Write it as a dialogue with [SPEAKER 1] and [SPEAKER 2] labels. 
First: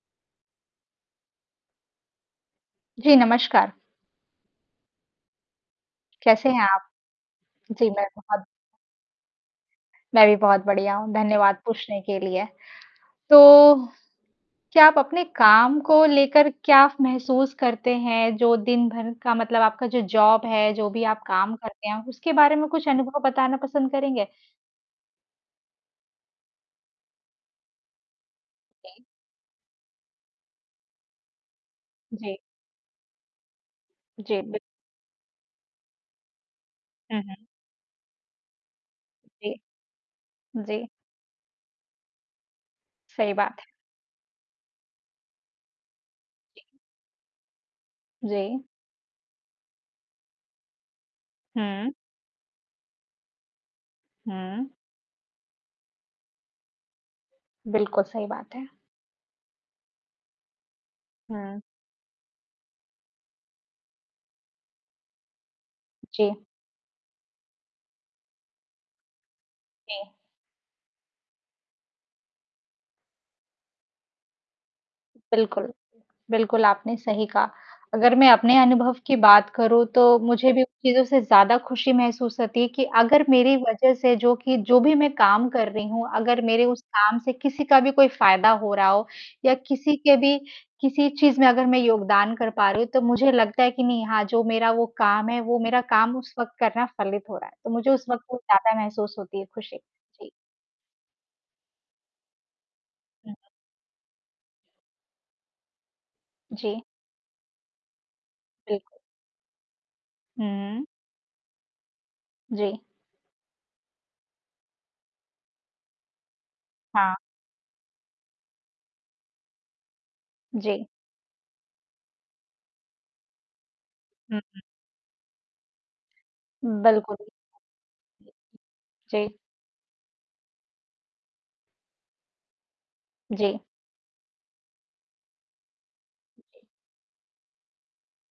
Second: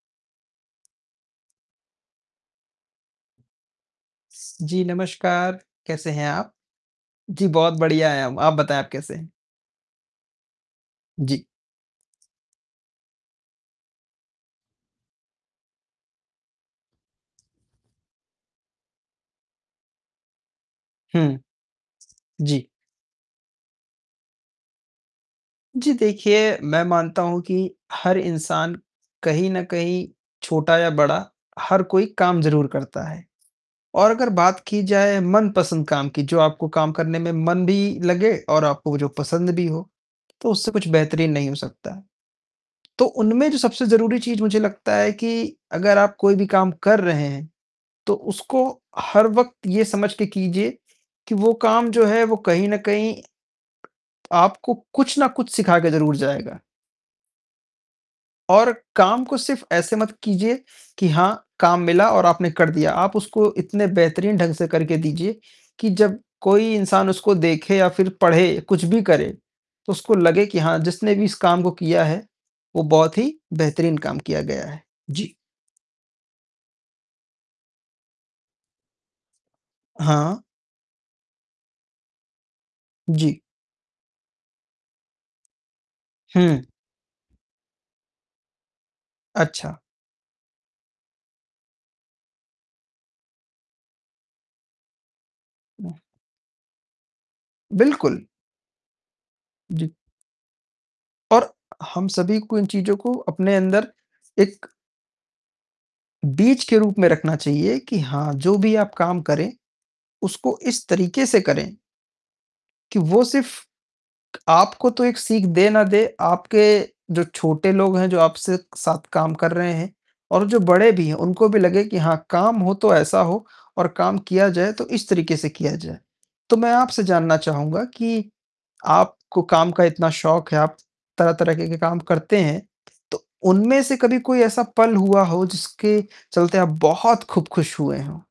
[SPEAKER 1] जी, नमस्कार।
[SPEAKER 2] जी, नमस्कार। कैसे हैं
[SPEAKER 1] कैसे
[SPEAKER 2] आप?
[SPEAKER 1] हैं आप?
[SPEAKER 2] जी, बहुत
[SPEAKER 1] जी, मैं
[SPEAKER 2] बढ़िया हैं हम।
[SPEAKER 1] बहुत
[SPEAKER 2] आप बताएँ आप कैसे हैं?
[SPEAKER 1] मैं भी बहुत बढ़िया हूँ,
[SPEAKER 2] जी।
[SPEAKER 1] धन्यवाद पूछने के लिए। तो क्या आप अपने काम को लेकर क्या महसूस करते हैं? जो दिन भर का मतलब आपका जो जॉब है, जो भी आप
[SPEAKER 2] हुँ।
[SPEAKER 1] काम करते हैं, उसके बारे
[SPEAKER 2] जी।
[SPEAKER 1] में कुछ अनुभव बताना पसंद करेंगे?
[SPEAKER 2] जी देखिए, मैं मानता हूँ कि हर इंसान
[SPEAKER 1] जी।
[SPEAKER 2] कहीं न कहीं छोटा या बड़ा, हर कोई
[SPEAKER 1] जी।
[SPEAKER 2] काम ज़रूर करता है। और अगर
[SPEAKER 1] जी।
[SPEAKER 2] बात
[SPEAKER 1] बि
[SPEAKER 2] की जाए मनपसंद काम की, जो आपको काम करने
[SPEAKER 1] हुँ,
[SPEAKER 2] में
[SPEAKER 1] हुँ।
[SPEAKER 2] मन भी लगे और आपको वो जो पसंद
[SPEAKER 1] जी।
[SPEAKER 2] भी हो, तो उससे
[SPEAKER 1] जी।
[SPEAKER 2] कुछ बेहतरीन नहीं हो सकता। तो
[SPEAKER 1] सही
[SPEAKER 2] उनमें जो
[SPEAKER 1] बात है।
[SPEAKER 2] सबसे ज़रूरी चीज़ मुझे लगता है कि अगर आप कोई भी काम कर रहे हैं तो
[SPEAKER 1] जी।
[SPEAKER 2] उसको हर वक़्त ये समझ के कीजिए कि वो काम
[SPEAKER 1] हुँ।
[SPEAKER 2] जो है वो कहीं न कहीं
[SPEAKER 1] हुँ।
[SPEAKER 2] आपको कुछ ना कुछ सिखाकर ज़रूर जाएगा।
[SPEAKER 1] बिल्कुल सही बात है।
[SPEAKER 2] और काम को सिर्फ़ ऐसे मत कीजिए कि हाँ,
[SPEAKER 1] हुँ।
[SPEAKER 2] काम मिला और आपने कर दिया। आप उसको इतने बेहतरीन ढंग से करके दीजिए कि जब
[SPEAKER 1] जी।
[SPEAKER 2] कोई इंसान उसको देखे या फ़िर पढ़े कुछ भी करे, तो
[SPEAKER 1] जी।
[SPEAKER 2] उसको लगे कि हाँ जिसने भी इस काम को किया है वो बहुत ही बेहतरीन काम किया गया है। जी।
[SPEAKER 1] बिल्कुल। बिल्कुल, आपने सही कहा। अगर मैं अपने अनुभव की बात करूँ तो
[SPEAKER 2] हाँ।
[SPEAKER 1] मुझे भी उन चीज़ों से ज़्यादा ख़ुशी महसूस होती है कि अगर
[SPEAKER 2] जी।
[SPEAKER 1] मेरी वजह से जो कि जो भी मैं काम कर रही हूँ। अगर
[SPEAKER 2] हुँ।
[SPEAKER 1] मेरे उस काम से किसी का भी कोई फ़ायदा हो रहा हो, या
[SPEAKER 2] अच्छा।
[SPEAKER 1] किसी के भी किसी चीज़ में अगर मैं योगदान कर पा रही हूँ, तो मुझे लगता है कि नहीं हाँ, जो मेरा वो काम है, वो मेरा
[SPEAKER 2] हुँ।
[SPEAKER 1] काम उस वक़्त करना फलित हो रहा है। तो मुझे उस
[SPEAKER 2] बिल्कुल।
[SPEAKER 1] वक़्त बहुत ज़्यादा महसूस होती है ख़ुशी।
[SPEAKER 2] जी।
[SPEAKER 1] जी।
[SPEAKER 2] और, हम सभी को इन चीज़ों को
[SPEAKER 1] हुँ।
[SPEAKER 2] अपने अंदर एक बीज के
[SPEAKER 1] जी।
[SPEAKER 2] रूप में रखना चाहिए कि हाँ, जो भी आप
[SPEAKER 1] बिल्कुल।
[SPEAKER 2] काम करें उसको
[SPEAKER 1] हुँ।
[SPEAKER 2] इस तरीके से करें
[SPEAKER 1] जी।
[SPEAKER 2] कि वो सिर्फ़ आपको तो एक सीख दे ना दे, आपके
[SPEAKER 1] हाँ।
[SPEAKER 2] जो छोटे लोग हैं, जो आपसे साथ काम कर रहे हैं। और जो
[SPEAKER 1] जी।
[SPEAKER 2] बड़े भी हैं उनको भी लगे कि हाँ काम हो तो ऐसा हो और काम
[SPEAKER 1] हुँ,
[SPEAKER 2] किया
[SPEAKER 1] हुँ।
[SPEAKER 2] जाए तो इस तरीके से किया जाए। तो मैं आपसे
[SPEAKER 1] बिल्कुल।
[SPEAKER 2] जानना चाहूँगा कि
[SPEAKER 1] जी।
[SPEAKER 2] आपको काम का इतना शौक है, आप तरह-तरह के काम करते हैं। तो
[SPEAKER 1] जी।
[SPEAKER 2] उनमें से कभी कोई ऐसा पल हुआ हो जिसके चलते आप बहुत खूब ख़ुश हुए हों?